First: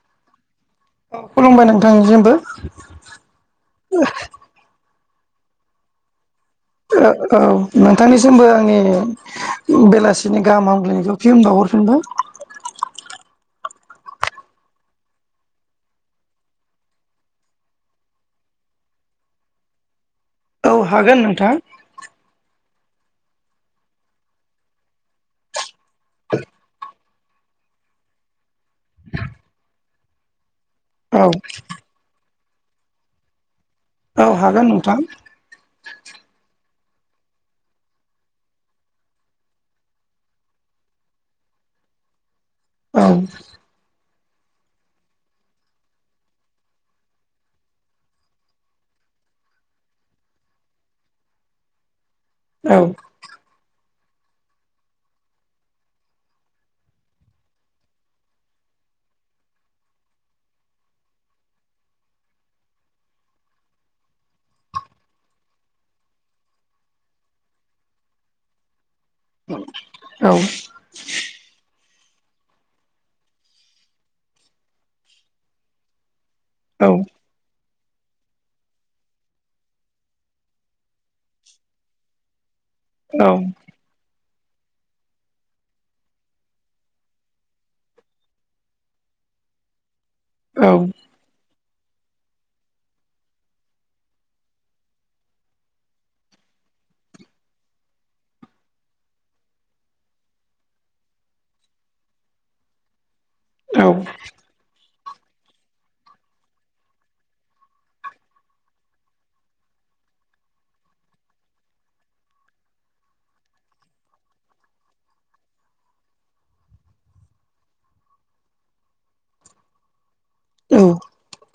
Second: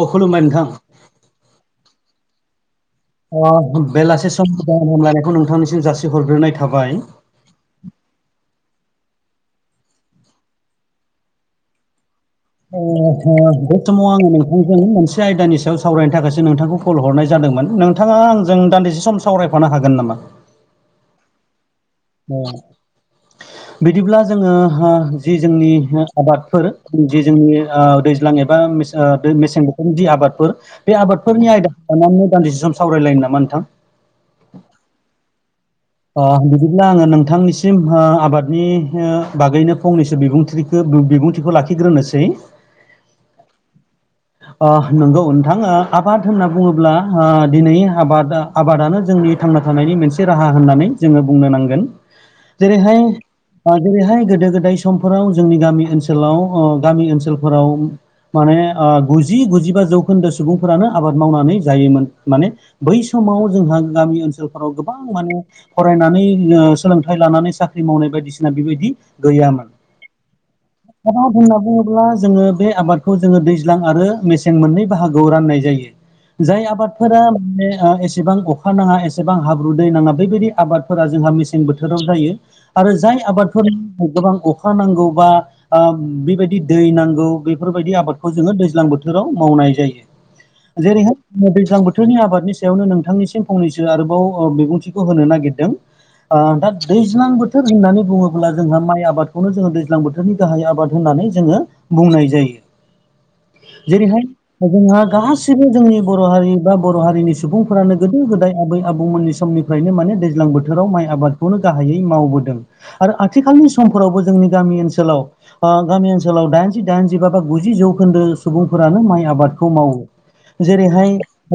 औ खुलुमबाय नोंथां। खुलुमबाय नोंथांनि जेबो ओ बेलासे सम गोदान हामलायनायखौ नोंथांनिसिम जासि हरग्रोनाय थाबाय। औ नोंथांनिसिमबो आंनि बेलासिनि गाहाम हामगलायनायखौ फिनबावाहरफिनबाय। अ ह बे समाव आङो नोंथांजों मोनसे आयदानि सायाव सावरायनो थाखायसो नोंथांखौ। कल हरनाय जादोंमोन नोंथाङा आंजों दान्दिसे सम सावरायफानो हागोन नामा? औ हागोन नोंथां। अ बिदिब्ला जोङो जि जोंनि आबादफोर जि जोंनि दैज्लां एबा मेसें बोथोरनि जि आबादफोर बे औ आबादफोरनि आयदा दाना मोजां दान्दिसे सावरायलाय नो नामा नोंथां? औ हागोन नोंथां। बिदिब्ला आङो नोंथांनिसिम आबादनि बागैनो फंनैसो बिबुंथि [inaudible] बे बिबुंथिखौ लाखिग्रोनोसै औ। [inaudible] नंगौ नोंथाङा आबाद होनना बुङोब्ला दिनै आबादा [unintelligible] आबादानो जोंनि थांना थानायनि मोनसे राहा होननानै जोङो बुंनो नांगोन औ औ जेरैहाय जेरैहाय गोदो गोदाय समफोराव जोंनि गामि ओनसोलाव अ गामि ओनसोलफोराव माने ओ गुजि गुजिबा जौखोन्दो सुबुंफोरानो आबाद मावनानै जायोमोन माने बै समाव जोंहा गामि ओनसोलफोराव गोबां माने फरायनानै सोलोंथाइ लानानै साख्रि मावनाय बायदिसिना बेबायदि गैयामोन। औ आबाद होनना बुङोब्ला जोङो बे आबादखौ जोङो दैज्लां आरो मेसें मोननै बाहागोआव राननाय जायो। जाय आबादफोरा माने एसेबां अखा नाङा एसेबां हाब्रु दै नाङा बेबायदि आबादफोरा जोंहा मेसें बोथोराव जायो आरो जाय आबादफोरनि गोबां अखा अखा नांगौबा बेबायदि दै नांगौ बेफोरबायदि आबादखौ जोङो दैज्लां बोथोराव मावनाय जायो। जेरैहाय दै्लां बोथोरनि आबादनि सायावनो नोंथांनिसिम फंनैसो आरोबाव बिबुंथि होनो नागिरदों। ओ दा दैज्लां बोथोर होननानै बुङोब्ला जोंहा माइ आबादखौनो जोङो दैज्लां बोथोर बोथोरनि गाहाय आबाद होननानै जोङो बुंनाय जायो जेरैहाय जोंहा गासिबो जोंनि बर' हारि बा बर' हारिनि सुबुंफोरानो गोदो गोदाय आबै आबौमोननि समनि फ्रायनो माने दैज्लां बोथोराव माइ आबादखौनो गाहायै मावबोदों। आरो आथिखालनि समफोरावबो जोंनि गामि ओनसोलाव गामि ओनसोलाव दाइनजि दाइनजिबा बा गुजि जौखोन्दो सुबुंफोरानो माइ आबादखौ मावो। जेरैहाय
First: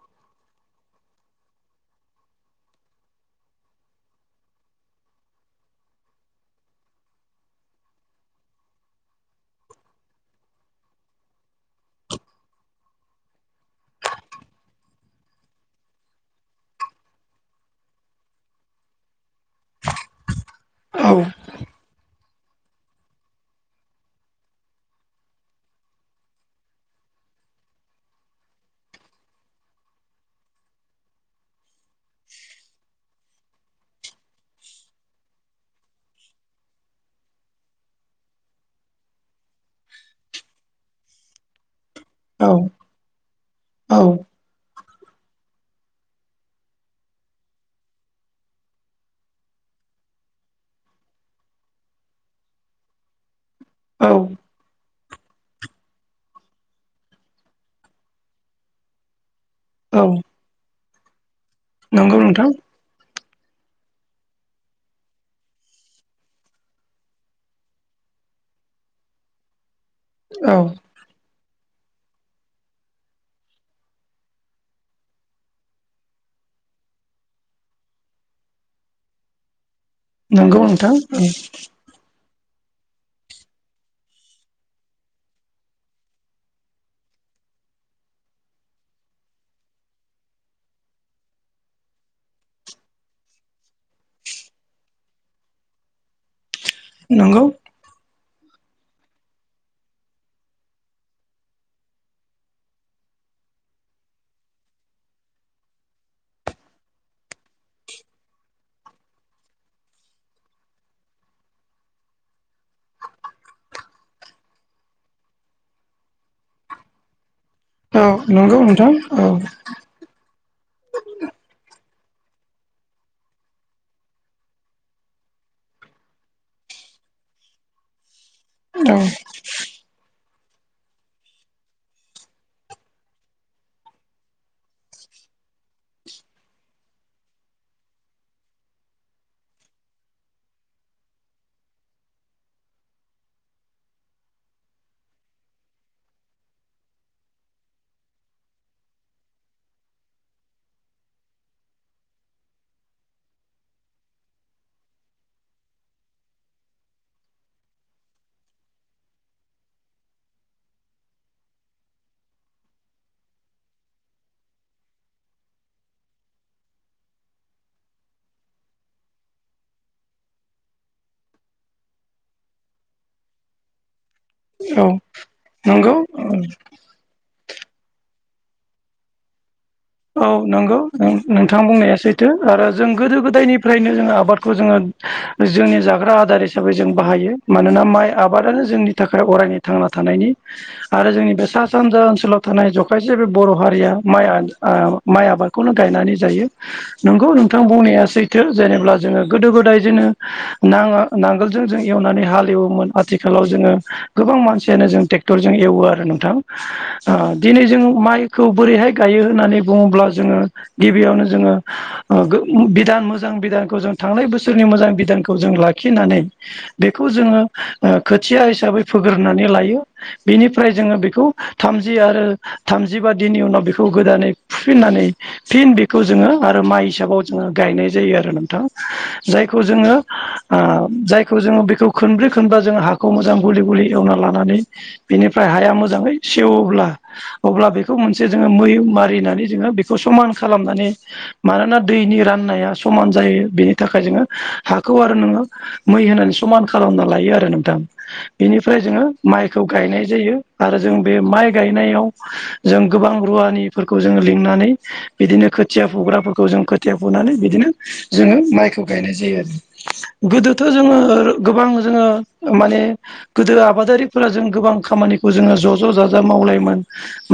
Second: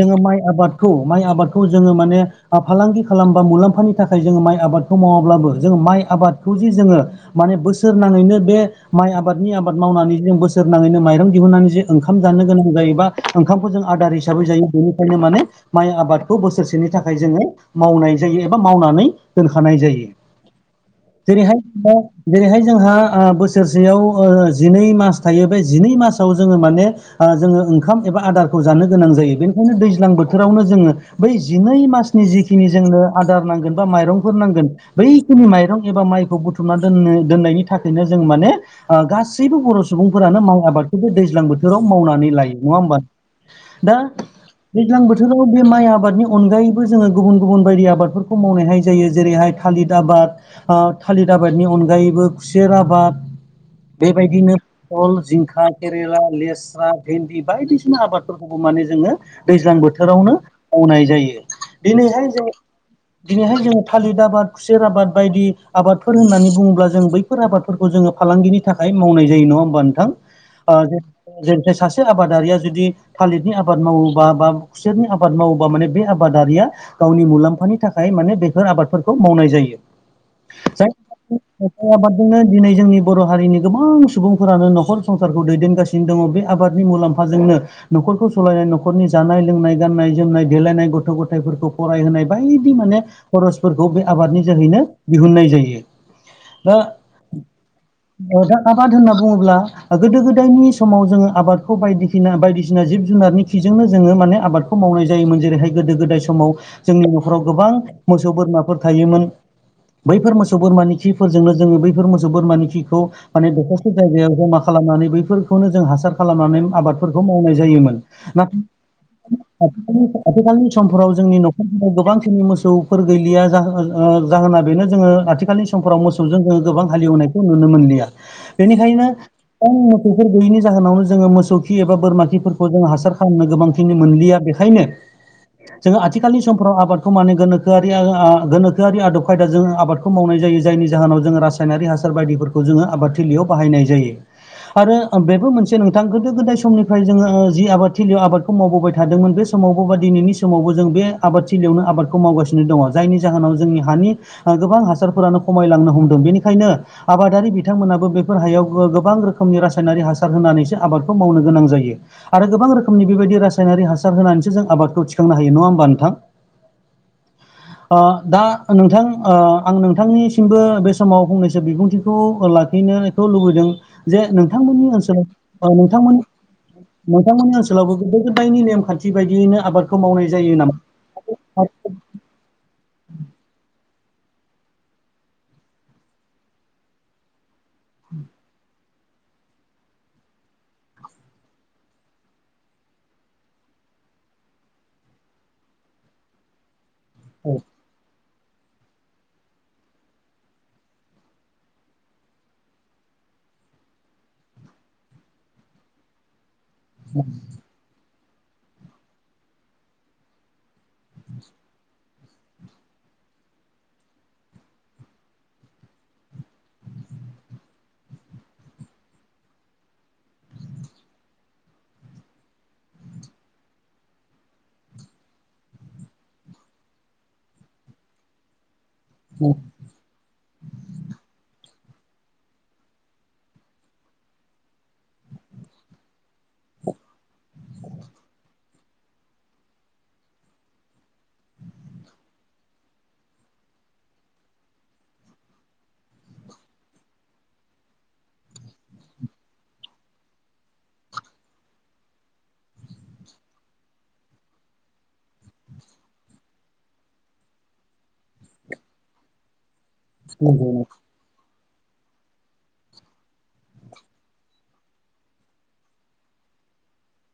जोङो माइ आबादखौ माइ आबादखौ जोङो माने फालांगि खालामबा मुलाम्फानि थाखाय जोङो माइ आबादखौ मावाब्लाबो जों माइ आबादखौ जे जोङो माने बोसोर नाङैनो बे माइ आबादनि आबाद मावनानै जों बोसोर नाङैनो माइरं दिहुननानै जे ओंखाम जानो गोनां जायोबा ओंखामखौ जों आदार हिसाबै जायो बेनिखायनो माने माइ आबादखौ बोसोरसेनि थाखाय जोङो मावनाय जायो एबा मावनानै दोनखानाय जायो जेरैहाय जेरैहाय जोंहा बोसोरसेयाव जिनै मास थायो बे जिनै मासाव जोङो माने जोङो ओंखाम एबा आदारखौ जानो गोनां जायो बेनिखायनो दैज्लां बोथोरावनो जोङो बै जिनै मासनि जिखि खिनि जोंनो आदार नांगोन बा माइरंफोर नांगोन। बैखिनि माइरं एबा माइखौ बुथुमना दोननो दोननायनि थाखायनो जों माने गासैबो बर' सुबुंफोरानो माइ आबादखौबो दैज्लां बोथोराव मावनानै नङा ह दा औ दैज्लां बोथोराव बे माइ आबादनि अनगायैबो जोङो गुबुन गुबुन बायदि आबादफोरखौ मावनायहाय जायो जेरैहाय थालिर आबाद। ओ थालिर आबादनि अनगायैबो खुसेर आबाद औ बेबायदिनो बहल जिंखा केरेला लेस्रा भेन्दि बायदिसिना आबादफोरखौबो माने जोङो दैज्लां बोथोरावनो मावनाय जायो नंगौ दिनैहाय नोंथां जों दिनैहाय जोङो थालिर आबाद खुसेर आबाद बायदि आबादफोर होननानै बुङोब्ला जों बै बेफोर आबादफोरखौ जोङो फालांगिनि थाखाय मावनाय जायो नङा होमबा नोंथां। औ जेरैहाय सासे आबादारिया जुदि थालिरनि आबाद मावोबा बा खुसेरनि आबाद मावोबा माने बे आबादारिया गावनि मुलाम्फानि थाखाय माने बेफोर आबादफोरखौ मावनाय जायो। नंगौ नोंथां औ। माइ आबादजोंनो दिनै जोंनि बर' हारिनि गोबां सुबुंफोरानो नखर संसारखौ दैदेनगासिनो दिन दङ बे आबादनि मुलाम्फाजोंनो न'खरखौ सलायनाय न'खरनि जानाय लोंनाय गाननाय जोमनाय देलायनाय गथ' गथायफोरखौ फरायहोनाय बायदि माने खरसफोरखौ बे आबादनि जोहैनो दिहुननाय जायो। दा नंगौ दा आबाद होनना बुङोब्ला गोदो गोदायनि समाव जोङो आबादखौ बायदि सिना बायदिसिना जिब जुनारनि खिजोंनो जोङो माने आबादखौ मावनाय जायोमोन जेरैहाय गोदो गोदाय समाव जोंनि न'खराव गोबां मोसौ बोरमाफोर थायोमोन। बैफोर मोसौ बोरमानि खिफोरजोंनो जोङो बैफोर मोसौ बोरमानि खिखौ माने दखरसे जायगायाव जमा खालामनानै बैफोरखौनो जों हासार खालामनानै आबाद फोरखौ मावनाय जायोमोन औ नंगौ नोंथां औ नाथाय आथिखालनि समफोराव जोंनि नखर गोबांखिनि मोसौफोर गैलिया जाहोना बेनो जोङो आथिखालनि समफोराव मोसौजों जोङो गोबां हालेवनायखौ नुनो मोनलिया औ बेनिखायनो गोबां मोसौफोर गैयिनि जाहोनावनो जोङो मोसौ खि एबा बोरमा खिफोरखौ जोंङो हासार खालामनो गोबांखिनि मोनलिया बे बेखायनो जोङो आथि आथिखालनि समफ्राव आबादखौ मानो गोनोखोआरि आदब खायदा जोंङो आबादखौ मावनाय जायो जायनि जाहोनाव जोंङो रासाय रासायनारि हासार बायदिफोरखौ जोङो आबाद थिलियाव बाहायनाय जायो। आरो बेबो मोनसे नोंथां गोदो गोदाय समनिफ्राय जोङो जि आबाद थिलियाव आबाद मावबोबाय थादोंमोन बे समावबो बा दिनैनि समावबो जों बे आबाद थिलिआवनो आबादखौ मावगासिनो दङ जायनि जाहोनाव जोंनि हानि गोबां हासारफोरानो खमायलांनो हमदों बेनिखायनो आबादारि बिथांमोनाबो बेफोर हायाव गोबां रोखोमनि रासायनारि हासार होनानैसो आबादखौ मावनो गोनां जायो। आरो गोबां रोखोमनि बेबायदि रासायनारिक हासार होनानैसो जों आबादखौ थिखांनो हायो नङा होमबा? नोंथां। दा नोंथां आं नोंथांनिसिमबो बे समाव फंनैसो बिबुंथिखौ लाखिनो खौ लुबैदों जे औ नोंथांमोननि ओनसोलाव नंगौ नोंथांमोननि औ नोंथांमोननि ओनसोलावबो गोदो गोदायनि नेमखान्थि बायदियैनो आबादखौ मावनाय औ जायो नंगौ नामा। नोंथां बुंनाया सैथो आरो जों गोदो गोदायनिफ्राय। नो जों आबादखौ जोङो जोंनि जाग्रा आदार हिसाबै जों बाहायो मानोना माइ आबादानो जोंनि नि थाखाय अरायनि थांना थानायनि आरो जोंनि बे सा सानजा ओनसोलाव थानाय जखायसे बे बर' हारिया माइ माइ आबादखौनो गायनानै जायो नोंगौ औ नोंथां बुंनाया सैथो। जेनेबब्ला जोङो गोदो गोदाय जोनो नाङा नांगोलजों जों एवनानै हालेवोमोन। आथिखालाव जोङो गोबां मानसियानो जों ट्रेक्टरजों एवो आरो नोंथां। [inaudible] दिनै जों माइखौ बोरैहाय गायो होननानै बुङोब्ला जोङो गिबियावनो जोङो बिधान मोजां बिधानखौ जों थांनाय बोसोरनि मोजां बिधानखौ जों लाखिनानै बेखौ जोङो खोथिया हिसाबै फोग्रोनानै लायो। बेनिफ्राय जोङो बेखौ थामजि आरो थामजिबा दिननि उनाव बेखौ। गोदानै फुफिननानै फिन बेखौ जोङो आरो माइ हिसाबाव जोङो गायनाय जायो आरो नोंथां। जायखौ जोङो। जायखौ जोङो बेखौ खनब्रै खनबा जोङो हाखौ मोजां गलि गुलि एवना लानानै बेनिफ्राय हाया मोजाङै सेवोब्ला अब्ला बेखौ मोनसे जोङो मै मारिनानै जोङो बेखौ समान खालामनानै मानोना दैनि राननाया समान जायो बेनि थाखाय जोङो हाखौ आरो नोङो मै होनानै समान खालामना लायो आरो नोंथां। बेनिफ्राय जोङो माइखौ गायनाय जायो आरो जों बे माइ गायनायाव जों गोबां रुवानिफोरखौ जोङो लिंनानै बिदिनो खोथिया फुग्राफोरखौ जों खोथिया फुनानै बिदिनो जोङो माइखौ गायनाय जायो आरो। गोदोथ' नंगौ जोङो गोबां जोङो माने गोदो आबादारिफोरा जों गोबां खामानिखौ जोङो ज' ज' जाजा मावलायोमोन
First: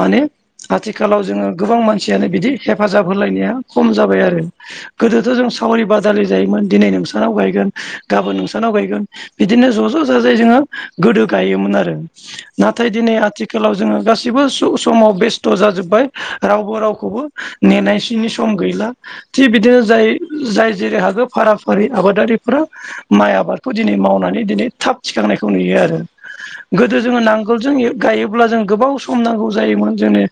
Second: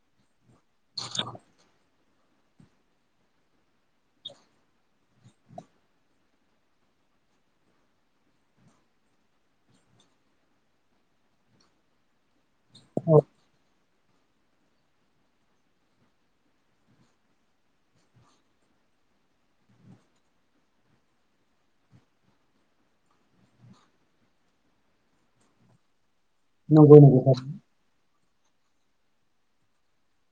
माने आथिखालाव जोङो गोबां मानसियानो बिदि हेफाजाब होलायनाया खम जाबाय आरो। गोदोथ' जों सावरि बादालि जायोमोन दिनै नोंसानाव गायगोन गाबोन नोंसानाव गायगोन। बिदिनो ज' ज' जाजायै जोङो गोदो गायोमोन आरो। नाथाय दिनै आथिखालाव जोङो गासिबो समाव बेस्थ' जाजोब रावबो रावखौबो नेनायसनि सम गैला। थिग बिदिनो जाय जाय जेरै हागो फारा फारि आबादारिफोरा माइ आबादखौ दिनै मावनानै दिनै थाब थिखांनायखौ नुयो आरो। नंगौ गोदो जोङो नांगोलजों गायोब्ला जों गोबाव सम नांगौ जायोमोन जोंनो।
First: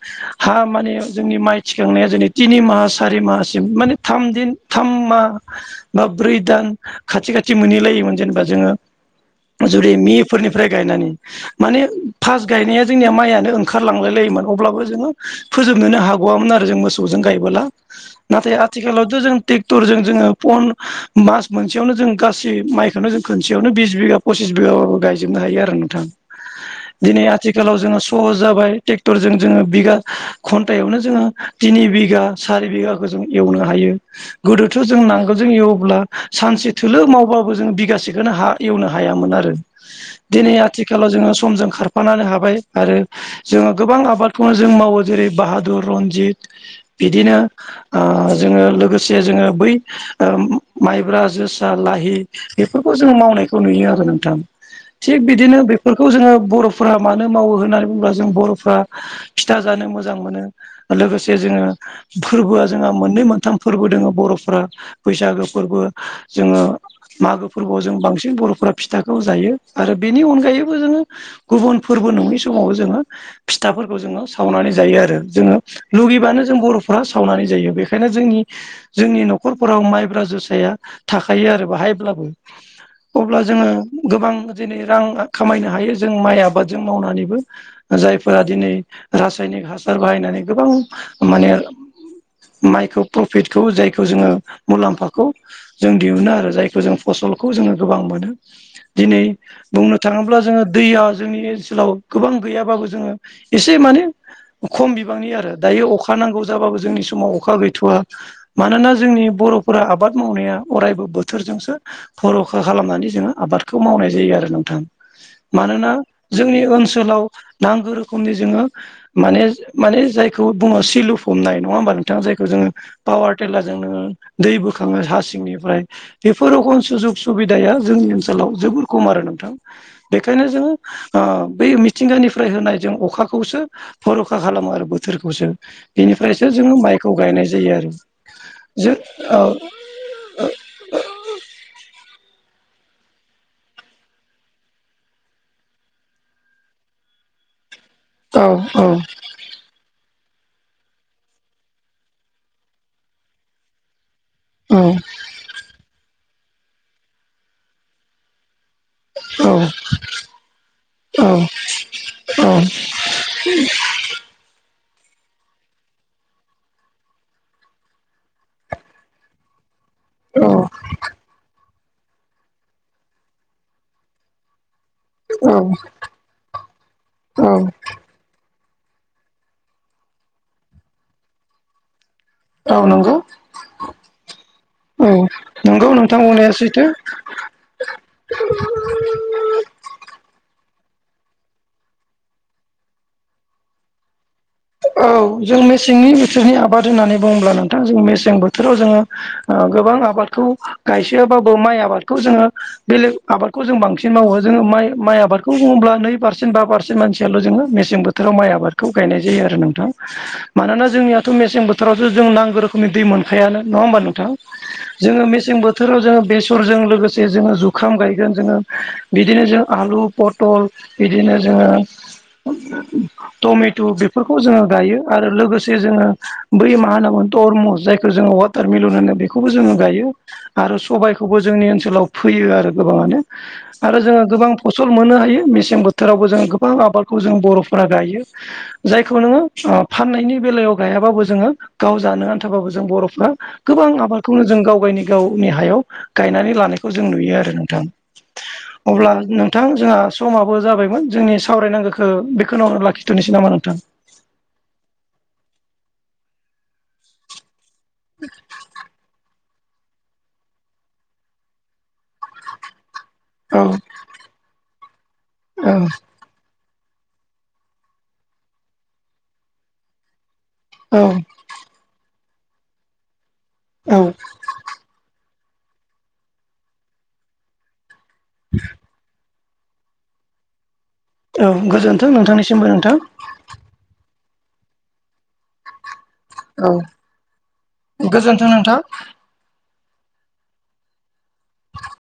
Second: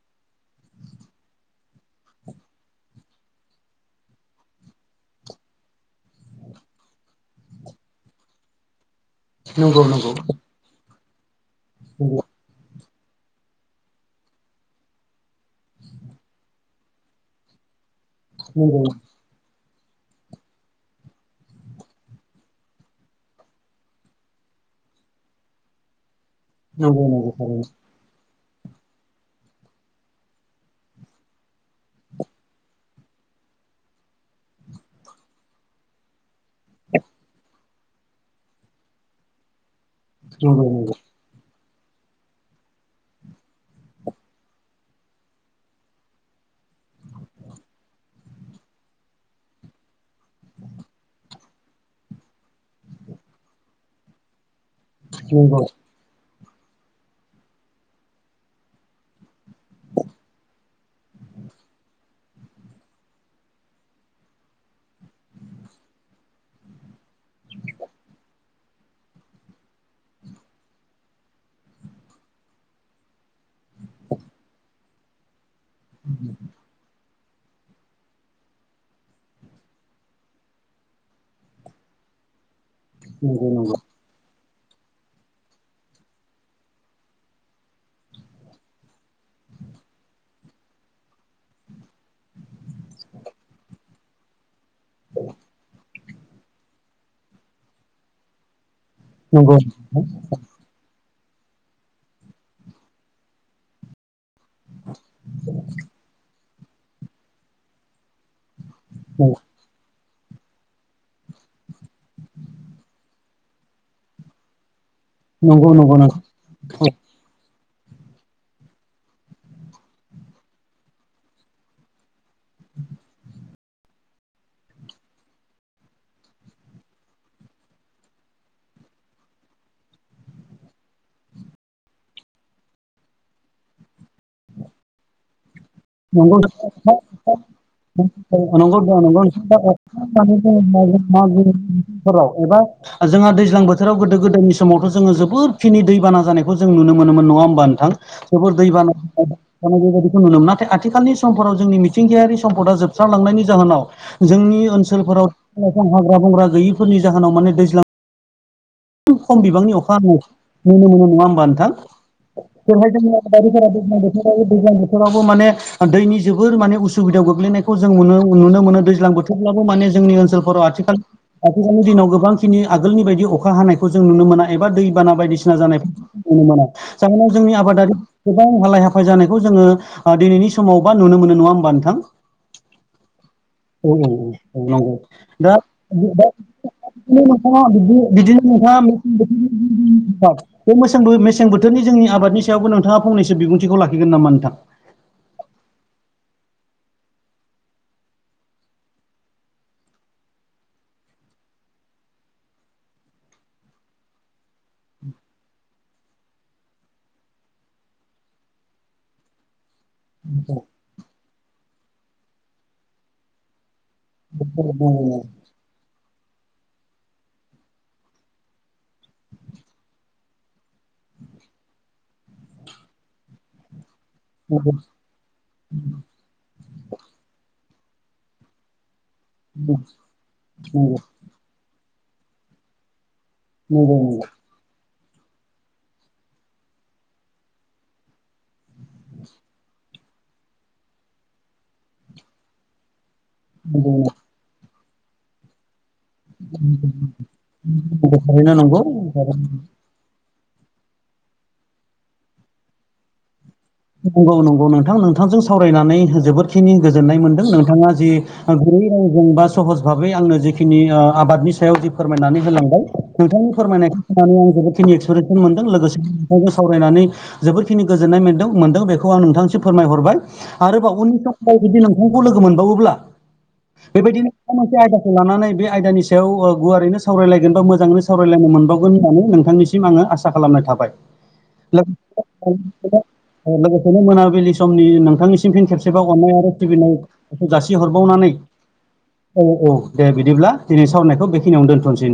हा माने जोंनि माइ थिखांनाया जोंनि थिनि माह सारि माहसिम माने थाम दिन थाम माह बा ब्रै दान खाथि खाथि मोनहैलायोमोन जेनेबा जोङो नंगौ जुरै नंगौ मे फोरनिफ्राय गायनानै माने फास गायनाया जोंनिआ माइआनो ओंखारलांलाय लायोमोन अब्लाबो जोङो फोजोबनोनो हागवामोन आरो जों मोसौजों गायबोला नाथाय आथिखालावथ' जों ट्रेक्टरजों जोङो फन मास मोनसेआवनो जों गासै माइखौनो जों खनसेआवनो बिस बिघा पसिस बिगाबाबो गायजोबनो हायो आरो नोंथां नंगौ नंगौ दिनै थारैनो आथिखालाव जोङो स सहज जाबाय ट्रेक्टरजों जोङो बिघा घन्टायावनो जोङो थिनि बिघा सारि बिघाखौ जों एवनो हायो गोदोथ' जों नांगोलजों एवोब्ला सानसे थोलो मावबाबो जों बिगासेखौनो हा एवनो हायामोन आरो नंगौ दिनै नंगौ आथिखालाव जोङो समजों खार खारलांनो हाबाय आरो जोङो गोबां आबादखौनो जों मावो जेरै बाहादुर रनजित बिदिनो ओ जोङो लोगोसे जोङो बै ओ माइब्रा जोसा लाहि बेफोरखौ जोङो मावनायखौ नुयो आरो नोंथां थिग बिदिनो बेफोरखौ जोङो बर'फोरा मानो मावो होननानै बुङोब्ला जों बर'फ्रा फिथा जानो मोजां मोनो लोगोसे जोङो फोरबोआ जोंहा मोननै मोनथाम फोरबो दोङो बर'फोरा बैसागो फोरबो जोङो मागो फोरबोआव जों बांसिन बर'फोरा फिथाखौ जायो आरो बेनि अनगायैबो जोङो गुबुन फोरबो नङि समाव जोङो फिथाफोरखौ जोङो साव सावनानै जायो आरो जोङो लुगैबानो जों बर'फ्रा सावनानै जायो बेखायनो जोंनि जोंनि न'खरफोराव माइब्रा जोसाया थाखायो आरो बाहायब्लाबो अब्ला जोङो गोबां दिनै रां खामायनो हायो जों माइ आबाद जों मावनानैबो जायफोरा दिनै रासायनिक हासार बाहायनानै गोबां माने माइखौ प्रफिटखौ जायखौ जोङो मुलाम्फाखौ जों दिहुनो आरो जायखौ जों फसलखौ जोङो गोबां मोनो दिनै बुंनो थाङोब्ला जोङो दैया जोंनि ओनसोलाव गोबां गैयाबाबो जोङो इसि एसे माने खम बिबांनि आरो दायो अखा नांगौ जाबाबो जोंनि समाव अखा गैथ'वा मानोना जोंनि बर' फोरा आबाद मावनाया अरायबो बोथोरजोंसो भर'खा खालामनानै जोङो आबादखौ मावनाय जायो आरो नोंथां मानोना नंगौ जोंनि ओनसोलाव नांगौ रोखोमनि जोङो माने माने जायखौ बुङो सिलुफबनाय नङा होमबा नोंथां जायखौ जोङो पावार टिलारजों नोङो दै बोखाङो हा सिंनिफ्राय बेफोर रखोम सुजुग सुबिदाया जोंनि ओनसोलाव जोबोर खम आरो नोंथां बेखायनो जोङो ओ बै मिथिंगानिफ्राय होनाय जों अखा खौसो भर'खा खालामो आरो बोथोरखौसो [inaudible] [unintelligible] बेनिफ्रायसो जोङो माइखौ गायनाय जायो आरो जोंहा जों ओ दैज्लां बोथोराव गोदो गोदायनि समावथ' जोङो जोबोदखिनि दैबाना जानायखौ जों नुनो मोन नङा होमबा नोंथां औ जोबोर दै बाना जानाय बेबायदिखौ नुनो मोनो नाथाय आ आथिखालनि समफोराव जोंनि मिथिंगायारि सम्पदा जोबस्रांलांनायनि जाहोनाव जोंनि ओनसोलफोराव बिफां लाइफां हाग्रा बंग्रा गैयिफोरनि जाहोनाव माने दैज्लां खम बिबांनि अखा हानाय नुनो मोनो नङा होमबा नोंथां औ बेवहाय जोङो आबादारिफोरा दैज्लां बोथोरावबो दैज्लां बोथोरावबो माने दैनि जोबोर माने उसुबिदायाव गोग्लैनायखौ जों नुनो मोनो दैज्लां बोथोरब्लाबो माने जोंनि ओनसोलफोराव आथिखाल आथिखालनि दिनाव गोबांखिनि आगोलनि बायदि अखा अखा हानायखौ जों नुनो मोना एबा दैबाना औ बायदिसिना औ जानायखौ जों नुनो मोना जाहोनाव जोंनि आबादारि गोबां हालाय हाफाय जानायखौ जोङो ओ दिनैनि समाव बा नुनो मोनो नङा होमबा नोंथां औ नंगौ औ नंगौ औ नंगौ नोंथां बुंनाया सैथो [unintelligible] नोंथाङा बिदि बिदिनो नोंथाङा [unintelligible] बे मेसे मेसें बोथोरनि जोंनि आबादनि सायावबो नोंथाङा फंनैसो बिबुंथिखौ लाखिगोन नामा नोंथां औ जों मेसेंनि बोथोरनि आबाद होननानै बुङोब्ला नोंथां जों मेसें बोथोराव जोङो ओ गोबां आबादखौ गायसोआब्लाबो माइ आबादखौ जोङो बेलेग आबादखौ जों बांसिन मावो जोङो माइ माइ आबादखौ बुङोब्ला नै पारसेन्ट बा पारसेन्ट मानसियाल' जोङो मेसें बो जोरावर माइ आबादखौ गायनाय जायो आरो नोंथां मानोना जोंनियाथ' मेसें बोथोरावसो जों नांगौ रोखोमनि दै मोनखायानो नङा होमबा नों थां जोङो मेसें बो बोथोराव जोङो बेसरजों लोगोसे जोङो जुखाम गायगोन जोङो बिदिनो जों आलु पटल बिदिनो जोङो टमेट' बेफोरखौ जोङो गायो आरो लोगोसे जोङो बै मा होनो मोन टरमुस जायखौ जोङो वाटार मिलन होनो बेखौबो जोङो गायो आरो सबाय खौबो जोंनि ओनसोलाव फैयो आरो गोबाङानो आरो जोङो नंगौ गोबां फसल मोननो हायो मेसें बोथोरावबो जों गोबां आबादखौ जों बर'फोरा गायो जायखौ नोङो फाननायनि बेलायाव गायाबाबो जोङो गाव जानो आन्थाबाबो जों बर'फ्रा गोबां आबादखौनो जों गाव गायनि गावनि हायाव गायनानै लानायखौ जों नुयो आरो नोंथां नंगौ अब्ला थारैनो नंगौ नोंथां जोंहा समाबो जाबायमोन जोंनि सावरायनांगौखौ बेखौनाव लाखिथ'नोसै नामा नोंथां नंगौ नंगौ नोंथां नोंथांजों साव रायनानै जोबोदखिनि गोजोननाय मोनदों नोंथाङा जि गुरै रावजों बा सहज भाबै आंनो जिखिनि आबादनि सायाव जि फोरमायनानै होलांबाय नोंथांनि औ फोरमायनायखौ नोनानै आं जोबोदखिनि एक्सपिरियेस मोनदों औ लोगोसे नोंथांजों सावरायनानै जोबोरखिनि गोजोननाय मोनदों मोनदों बेखौ आं नोंथांसो फोरमायहरबाय आरोबाव औ उननि समफ्राव जुदि नोंथांखौ लोगो मोनबावोब्ला औ बेबायदिनो माबा मोनसे आयदाखौ लानानै बे आयदानि सायाव गुवारैनो सावरायलायगोन बा मोजाङै सावरायलायनो मोनबावगोन होननानै नोंथांनिसिम आङो आसा खालामनाय थाबाय औ गोजोन्थों नोंथांनिसिमबो नोंथां लोगोसेनो लोगोसेनो मोनाबिलि समनि नोंथांनि सिम फिन खेबसेबा अननाय आरो औ सिबिनायखौ जासिहरबावनानै गोजोन्थों नोंथां औ औ दे बिदिब्ला दिनै सावनायखौ बेखिनियावनो दोनथ'नोसै